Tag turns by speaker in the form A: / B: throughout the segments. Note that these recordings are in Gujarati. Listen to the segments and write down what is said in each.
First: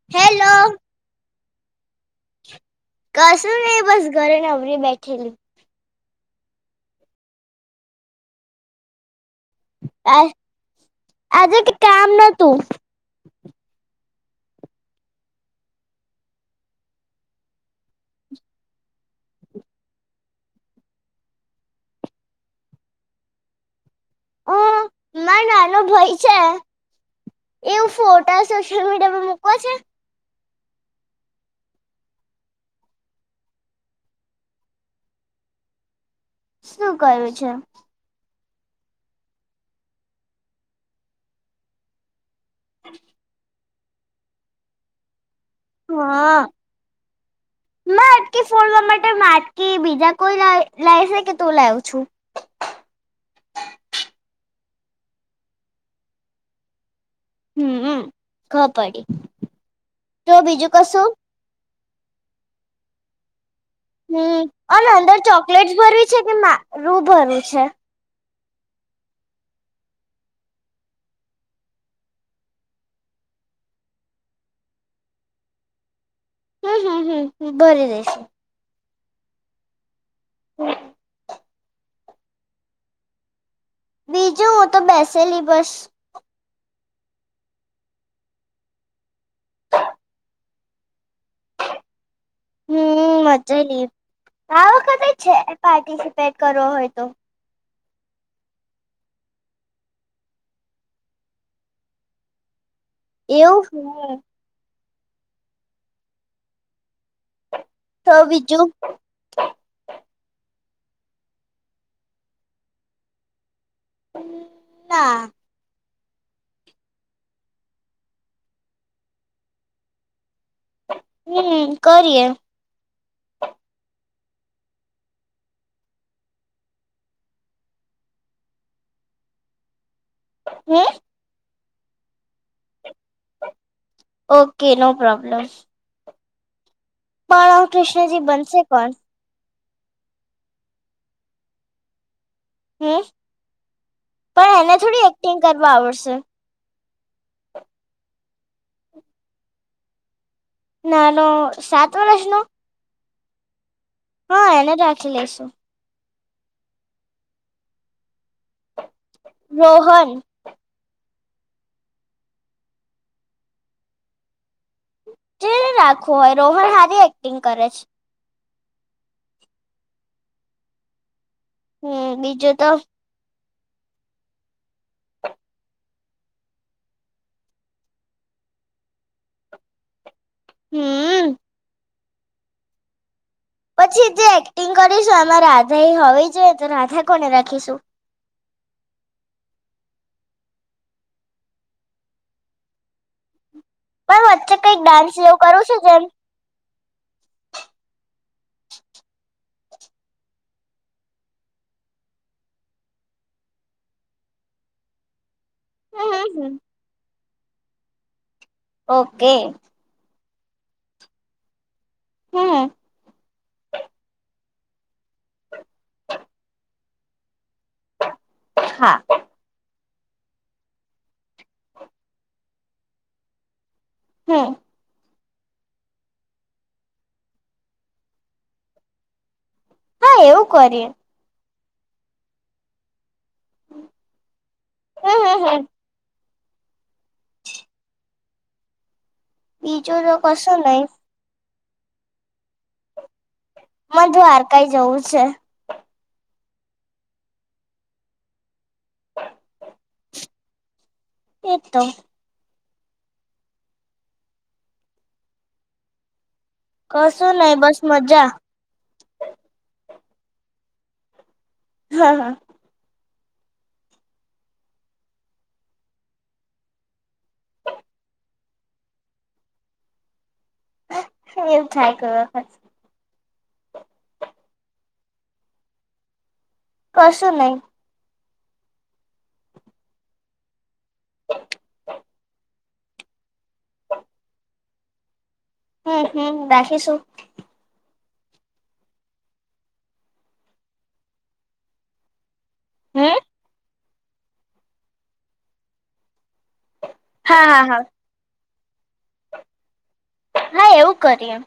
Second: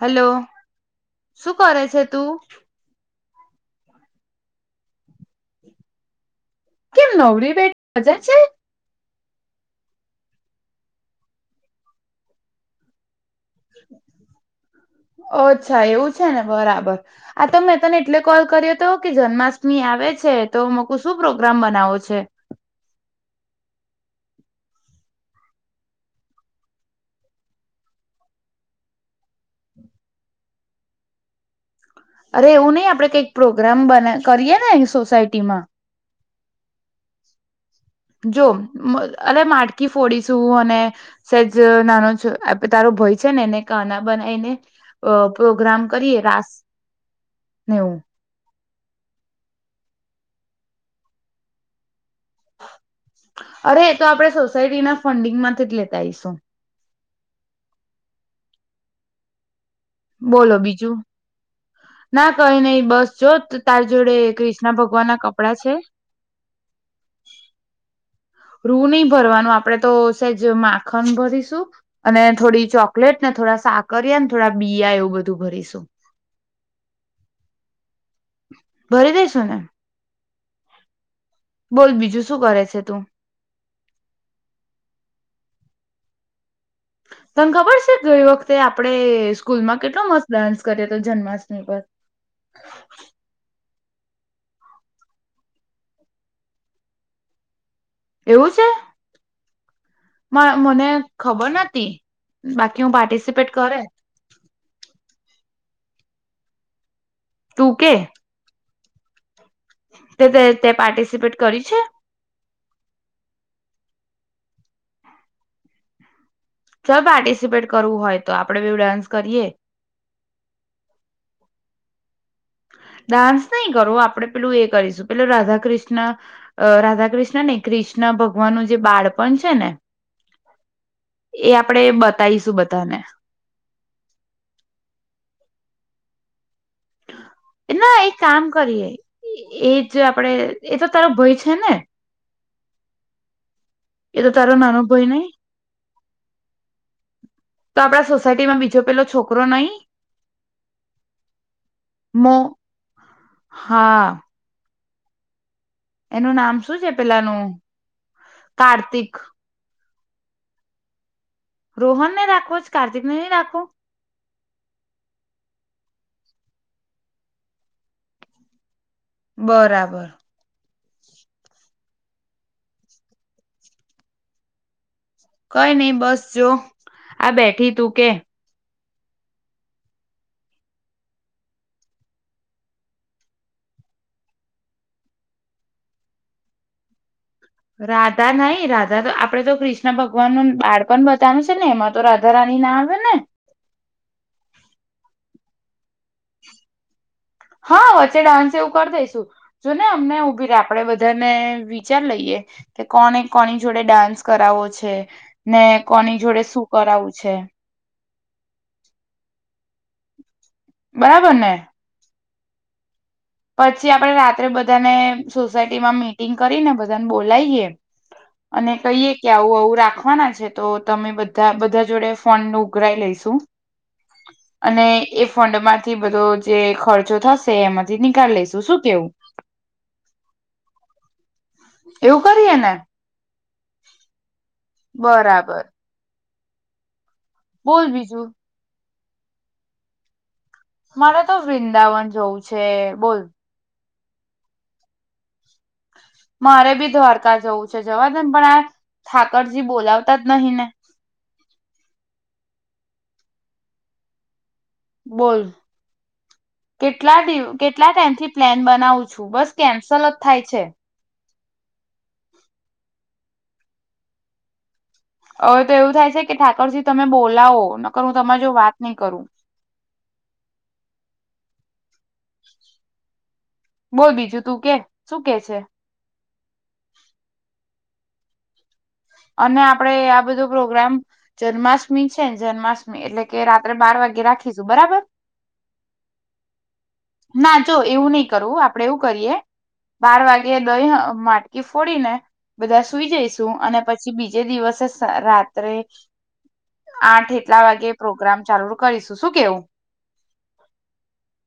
A: હલો
B: હેલો
A: શું કરે છે તું
B: [inaudible] કસું નઈ બસ ઘરે ને નવરી બેઠી ખેલ
A: કેમ નવરી બેટ મજા છે
B: આ આજે કામ ન તું
A: અચ્છા એવું છે ને બરાબર આ તો મેં તને એટલે કોલ કર્યો હતો કે જન્માષ્ટમી આવે છે તો મક શું પ્રોગ્રામ બનાવો છે
B: ઓ મારો નાનો ભાઈ છે એવું ફોટા સોશિયલ મીડિયા પર મકવા છે
A: અરે એવું નહી આપડે કઈક પ્રોગ્રામ બને કરીએ ને સોસાયટીમાં
B: શું કરવુ છે
A: જો અરે માટકી ફોડીશું અને સેજ નાનો તારો ભય છે ને એને કાના બનાઈને અ પ્રોગ્રામ કરીએ રાસ
B: હા
A: નેવું.
B: માટકી ફોડવા માટે માટકી બીજા કોઈ લાય લાય શકે તો લાવ છું.
A: અરે એ તો આપણેે સોસાયટીના ફંડિંગમાંથી જ લેતા આવીઈશું.
B: હમ અમ ખ પડી. તો બીજું કશું?
A: ના કઈ નહી બસ જો ત
B: હમ્મ અન અંદર ચોકલેટ્સ ભરવી છે કે મા રૂ ભરૂ છે?
A: રૂ નહી ભરવાનું આપણેે તો સેજ માખણ ભરીશું અને થોડી ચોકલેટ ને થોડા સાકરિયા ને થોડા બીયા એવું બધું ભરીશું.
B: હમ હમ હમ ભરી દઈશું
A: ભરી દઈસું ને?
B: હમ.
A: બોલ બીજું શું કરે છે તું?
B: બીજું હું તો બેસેલી બસ.
A: તને ખબર છે ગઈ વખતે આપડણે સ્કૂલમાં કેટલો મસ્ત ડાન્સ કર્યો તો જન્માષ્ટમી પર?
B: હમ મચેલી આ વખતે જ છે પાર્ટિસિપેટ કરવો હોય તો.
A: એવું છે? મા-મને ખબર નતી બાકી કું પાર્ટિસિપેટ કરે.
B: એવું
A: તું કે
B: તો બીજું?
A: ત-તે તે પાર્ટિસિપેટ કરી છે?
B: ના.
A: ચાલ પાર્ટિસિપેટ કરવું હોય તો આપડે બેવ ડાન્સ કરીએ.
B: હમ્મ. કરીએે.
A: ડાન્સ નઈ કરવો આપડે પેલું એ કરીશું પેલું રાધા કૃષ્ણ અ રાધા કૃષ્ણ નઈ કૃષ્ણ ભગવાનું જે બાળપણ છે ને
B: હમ?
A: એ આપડે બતાઈશું બધાને.
B: ઓકે. No problem. પણ રામ કૃષ્ણજી બનશે કોણ?
A: એજ આપડે એ તો તારો ભઈ છે ને.
B: હમ.
A: એ તો
B: પણ
A: તારો
B: એને
A: નાનો
B: થોડી
A: ભય નહી
B: એક્ટિંગ કરવા આવડશે.
A: તો આપડા સોસાયટીમાં બીજો પેલો છોકરો નઈ?
B: નાનો સાત વરષનો?
A: હા.
B: ખી લઈશું.
A: એનું નામ શું છે પેલાનું? કાર્તિક.
B: હ
A: રોહનને રાખવો છ કાર્તિકને નઈ રાખવો?
B: રે રઈ રાખવો હોય રોહન હારી એક્ટિંગ કરે છ.
A: બરાબર
B: હમ બીજું તો
A: કઈ નઈ બસ જો આ બેઠી તું કે
B: હમ પછી જે એક્ટિંગ કરીશું આમાં રાધા હોવી જોઈએ તો રાધા કોને રાખીશું
A: રાધા નહી રાધા તો આપડે તો કૃષ્ણ ભગવાન નું બાળપણ બતાનું છે ને એમાં તો રાધા રાની ના આવે ને
B: પણ વચ્ચે કંઈક ડાન્સ જેવું કરું છું જેમ
A: હા ડાન્સ એવું કરી દઈસું જોને અમને ઉભી રે આપડે બધાને વિચાર લઈએ કે કોને કોની જોડે ડાન્સ કરાવો છે ને કોની
B: હમ
A: જોડે
B: હમ
A: શું કરાવું છ છે.
B: ઓકે
A: બરાબર ને
B: હમ
A: પછી આપડે રાત્રે બધાને સોસાયટી માં મિટિંગ કરી ને બ બોલાઈએે અને કહીએ
B: હા
A: કે આવું આવું રાખ વાના છે તો તમે બધા બધા જોડે ફોન ઉઘરાઈ લઈશુ
B: હમ
A: અને એ ફંડ માંથી બધો જે ખર્ચો થશે એમાં થી નનીકાલ લઈશુ શું કેવું
B: હા એવું કરીએ
A: એવું કરીએને
B: હમ હમ હમ
A: બરાબર બોલ બીજું
B: બીજો કસ નહી
A: મારે તો વૃંદાવન જોવું છે બોલ
B: મ દ્વારકાઈ જવું છે.
A: મારે બી દ્વારકા જવું છે જવા દ ને પણ આ ઠાકરજી બોલાવતા જ નહી ને
B: એક તો
A: બોલ કેટલા
B: કશું
A: દિવ
B: નહી બસ
A: કેટલા
B: મજા
A: ટાઈમથી પ્લેન બનાવું છ છું બસ કેન્સલ જ થાય છે
B: હા હા
A: હવે તો એવું થાય છે કે ઠાકરજી તમે બોલાવો ન કર હું તમારે જો વાત નહી કરું
B: એમ થાય કર
A: બોલ બીજું તું કે શું કે છે?
B: કશું નહી.
A: અને આપડે આ બધો પ્રોગ્રામ જન્માષ્ટમી છેને જન્માષ્ટમી એટલે કે રાત્રે બાર વાગ્યે રાખીશું બરાબર.
B: હમ હમ રાખીશું.
A: ના જો એવું નહી કરવું આપડે એવું કરીએ, બાર વાગે દહી માટકી ફોડીને બધા સુઈ
B: હમ
A: જઈશું અને પછી પછી બીજે દિવસે રાત્રે આઠ
B: હા
A: એટલા
B: હા હા
A: વાગે પ્રોગ્રામ ચાલર કરીશું શું કેવું?
B: હા એવું કરી એમ.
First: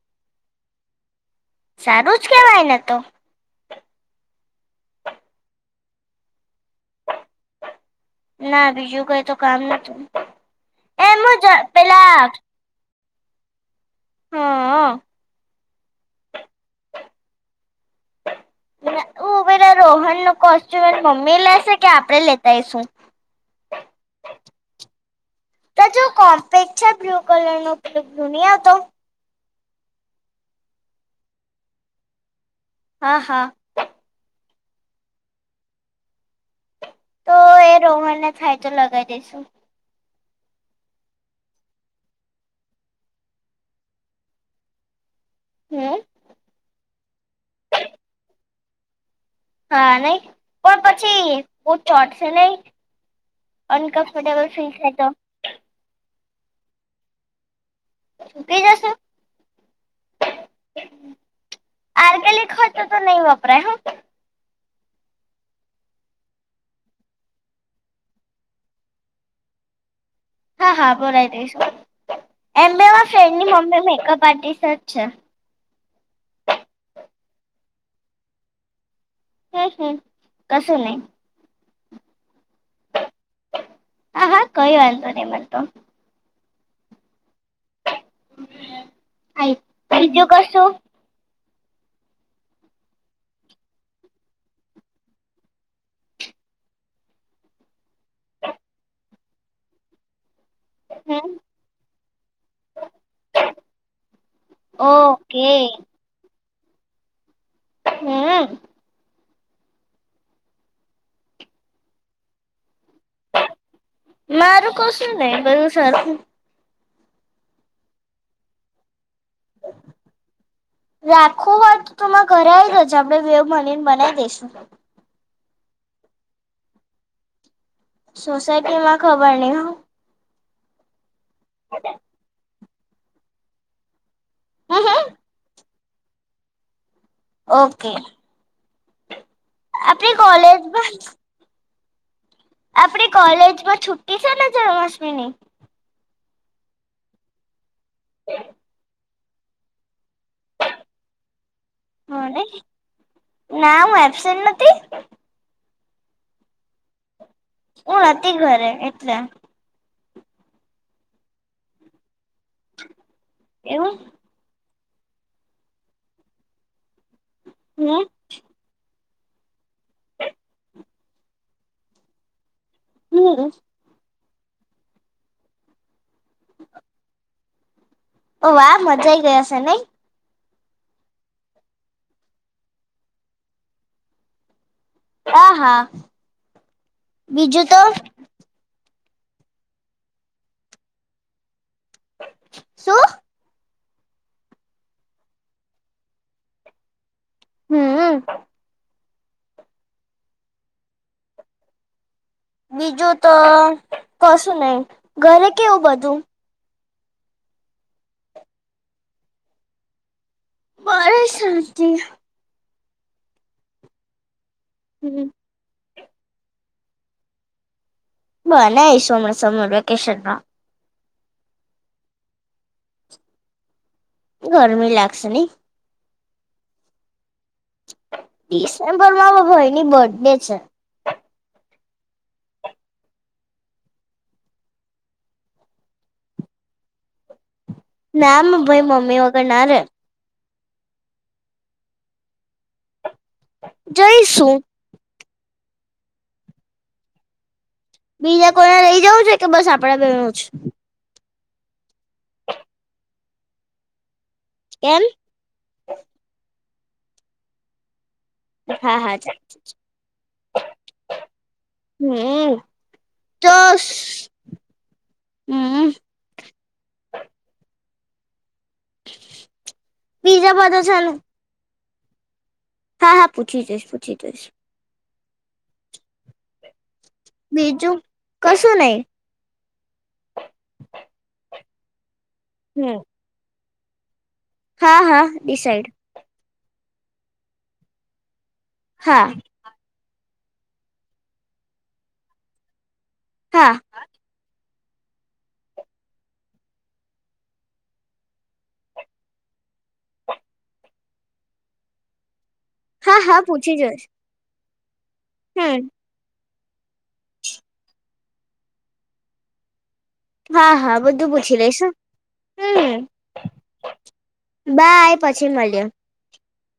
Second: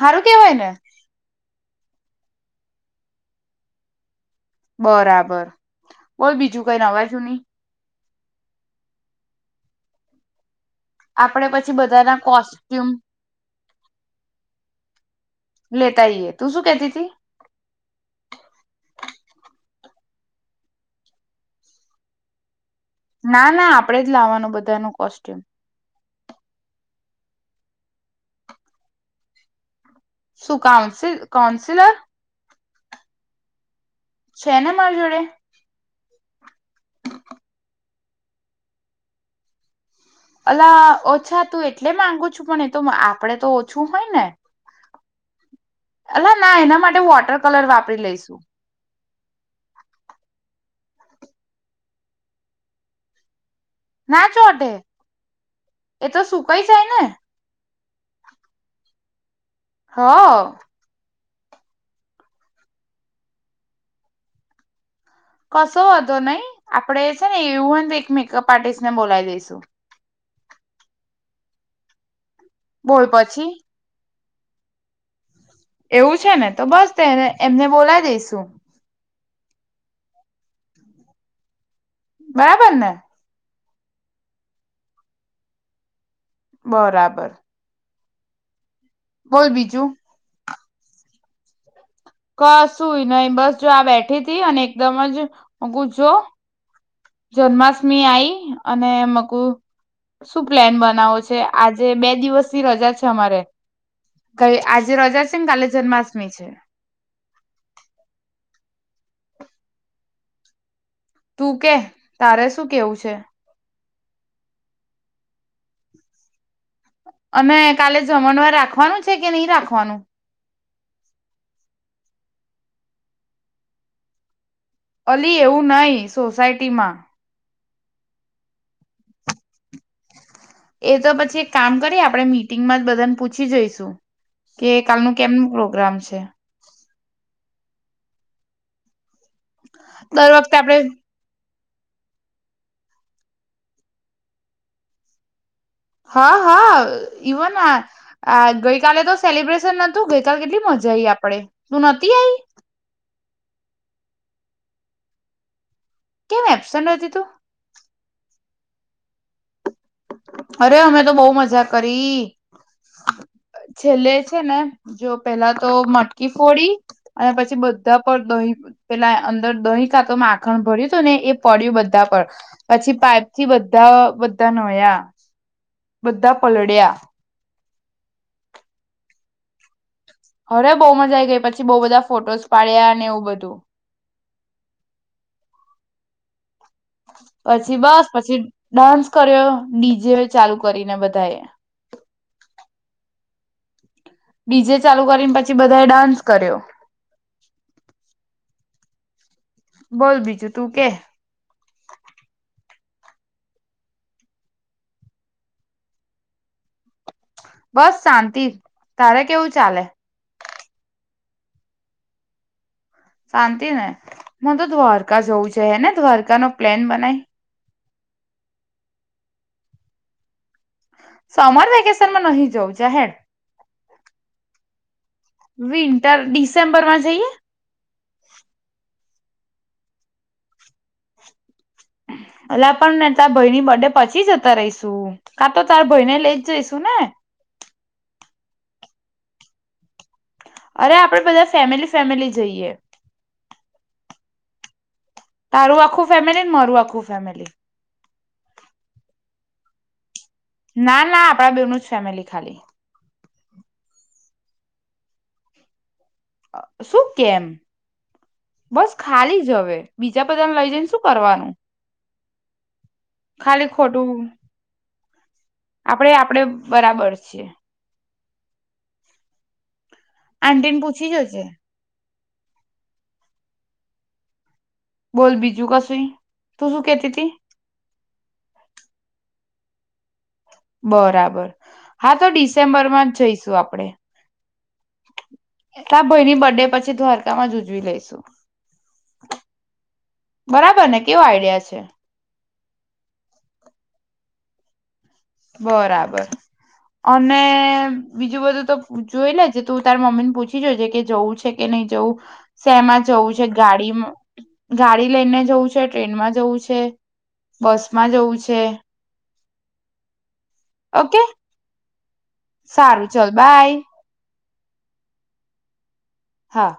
A: હારું કેવાય ને?
B: સારું જ કેવાય ને તો.
A: બરાબર, બોલ બીજું કઈ નવાજું નહી.
B: ના બીજું કઈ તો કામ નતું. એમ જ
A: આપડે પછી
B: પેલા
A: બધાના કોસ્ટ્યુમ
B: હા.
A: લેતા ઈએ તું શું કેતી તી?
B: ઉવેેરા રોહન નું કોસ્ટ્યુમ મમ્મી લેશે કે આપડે લેતાયશું?
A: ના ના આપણેે જ લાવવાનું બધાનું કોસ્ટ્યુમ.
B: તો જો કોમ્પે બ્લુ કલર નો ઉપયોગુન હતો.
A: શું કાઉન્સિ કાઉન્સિલર?
B: હા હા.
A: છે ને મારી જોડે.
B: તો એ રોહનને થાય તો લગાવી દઈશુ.
A: અલા ઓછા તું એટલે માંગુ છુ પણ એતો આપડે તો ઓછું હોય ને.
B: હમ
A: એ ના એના માટે હું વોટર કલર વાપરી લઈશુ.
B: હા નહી પણ પછી બ ચોટશે નહી?
A: ના
B: અનકમફર્ટેબલ ફીલ
A: ચોટે
B: થ તો?
A: એ તો સુકાઈ જાય ને.
B: સુખી જશે?
A: હા.
B: આર્ગેનિક હો તો તો નહી વપરાય હ.
A: કશો નહી આપડે છે ને એવું જ એક મેકઅપ આર્ટિસ્ટને બોલાવી દઈશુ.
B: હા હા બોલાય દઈશું. એમ બે
A: બોલ પછી
B: ફ્રેન્ડની મમ્મી પાર્ટીસ છે.
A: એવું છે ને તો બસ તેને એમને બોલાવી દઈશુ.
B: હમ હમ, કસ નહી.
A: બરાબર ને.
B: હા હા કઈ વાંધો નહી મનેતો
A: બરાબર.
B: હમ બીજું કશું
A: ક સુું નહી બસ જો આ બેઠી હતીથી અને એકદમ જ મો કુંજો જન્માષ્ટમી આઈ અને મકું શું પ્લેન બનાવો
B: હમ
A: છે આજે બે દિવસની રજા છે અમારે કઈ આજે રજા છે ને
B: ઓકે
A: કાલે જન્માષ્ટમી છે.
B: હમ
A: તું કે તારે શું કેવું છે.
B: મારું કો શું નહી બધું સરારું
A: અને કાલે જમણવાર રાખવાનું છે કે નહી રાખવાનું
B: રાખું વાત તોમાં ઘરે આવી જજ આપડે બે મલીન બનાવી દઈશું
A: પલી એવું નહી સોસાયટીમાં
B: સોસાયટી માં ખબર નહીં હ
A: એ તો પછી જે કામ કરીએ આપડે મી મીટિંગમાં જ બધાને પૂછી જઈશું કે કાલનું કેમ પ્રો ગ્રામ છે.
B: ઓકે આપણી
A: દર વખતે
B: કોલેજ
A: આપણે
B: આપડી કોલેજમાં છુ્ટી છે ને જન્માષ્ટમીની
A: હ હા ઈવો ના આ ગઈકાલે તો સેલિબ્રેશન તું ગઈતા કેટલી મજા આવીઈ આપડે તું નથી
B: હા
A: આઈ
B: ને ના હું એબસેન્ટ નથી
A: કેમ એપ્સન્ટ હતી તું
B: હું નથી ઘરે એટલે
A: અરે અમે તો બહુ મજા કરી
B: એવું
A: છેલ્લે છે ને જો પેલા તો મટકી ફોડી અને પછી બધા
B: હમ
A: પણ દહી પેલા અંદર દોહી ત તો માખણ ભરી ને એ પડ્યું બધા પર પછી પાઈપ થી
B: હમ
A: બધા તનયા બધા પલળ્યા
B: ઓ વાહ મજા આય ગય હશે ને.
A: અરે બહુ મજા આવી ગઈ પછી બહુ બધા ફોટોસ પાડ્યા નર એવું બધું.
B: હા હા, બીજું
A: પછી
B: તો.
A: બસ પછી ડાન્સ કર્યો ડીજે ચાલુ કરીને બધા એ.
B: શું?
A: ડીજે ચાલુ કરીને પછી બધાએ ડાન્સ કર્યો.
B: હમ.
A: બોલ બીજું તું કે.
B: બીજું તો કશું નહી, ઘરે કેવું બધું?
A: બસ શાંતિ તારે કેવું ચાલે?
B: ઘરે શાંતિ.
A: શાંતિ ને? હું તો દ્વારકા
B: હમ
A: જઉ છે હે ને. દ્વારકા નો પ્લેન બનાય.
B: બને આઇશું સમર વેકેશનમાં.
A: સમર વેકેશન માં નહી જઉં જાહેર.
B: [unintelligible]
A: વિન અત્યારે ડિસેમ્બર માં જઈએ?
B: ડિસેમ્ માર ભાઈની બર્થડે છે.
A: એટલે પણ ને તારા ભાઈ ની બર્થડે પછી જતા રહીશું, કા તો તારા ભાઈ ને લઈ જ જઈશુ ને.
B: ના માર ભાઈ મમ્મી વગર ના રે.
A: અરે આપડે બધા ફેમિલી ફેમિલી જઈએ.
B: જયશું.
A: મારું આખું ફેમિલી ને મારું આખું ફેમિલી.
B: બીજા કોઈને લઈ જવું છે કે બસ આપડા? જ
A: ના ના આપ બેનું જ ફેમિલી ખાલી.
B: કેમ?
A: શું કેમ? બસ
B: હા હા
A: ખાલી જ હવે બીજા બધાને લઈ જઈને શું કરવાનું,
B: હમ તો
A: ખાલી ખોટું.
B: હમ
A: આપડે આપડે બરાબર છીએ.
B: બીજા
A: આંટીને
B: બધા ચલે.
A: પૂછી જોજે
B: હા હા પૂછી જોઈશ પૂછી જોઈશ.
A: બોલ બીજું કશું, તું શું કેત
B: બીજું કશું નહી.
A: બરાબર. હા તો
B: હમ
A: ડિસેમ્બરમાં જઈશું આપ આપડે.
B: હા હા ડિસાઈડ
A: ત ભાઈની બર્ડે પછી પછી દ્વારકામાં જ ઉજવી લઈશું.
B: હા
A: બરાબર ને કેવો આઈડિયા છે.
B: હા
A: બરાબર અને બીજું બધું તો જોઈ લેજે તું તારે મમ્મી ને પૂછી જોજે કે જવું છે કે નહી જવું. શેમાં
B: હા
A: જવું
B: હા
A: છે
B: પૂછી જોઈશ
A: ગાડીમાં ગાડી લય ને જવું છે
B: હમ
A: ટ્રેન માં જવું છે. કે બસ માં જવું છે.
B: હા હા
A: ઓકે
B: બધું પૂછી લઈશું. હમમ
A: સારું ચલ બાય
B: બાય પછી મળ્યે.
A: હા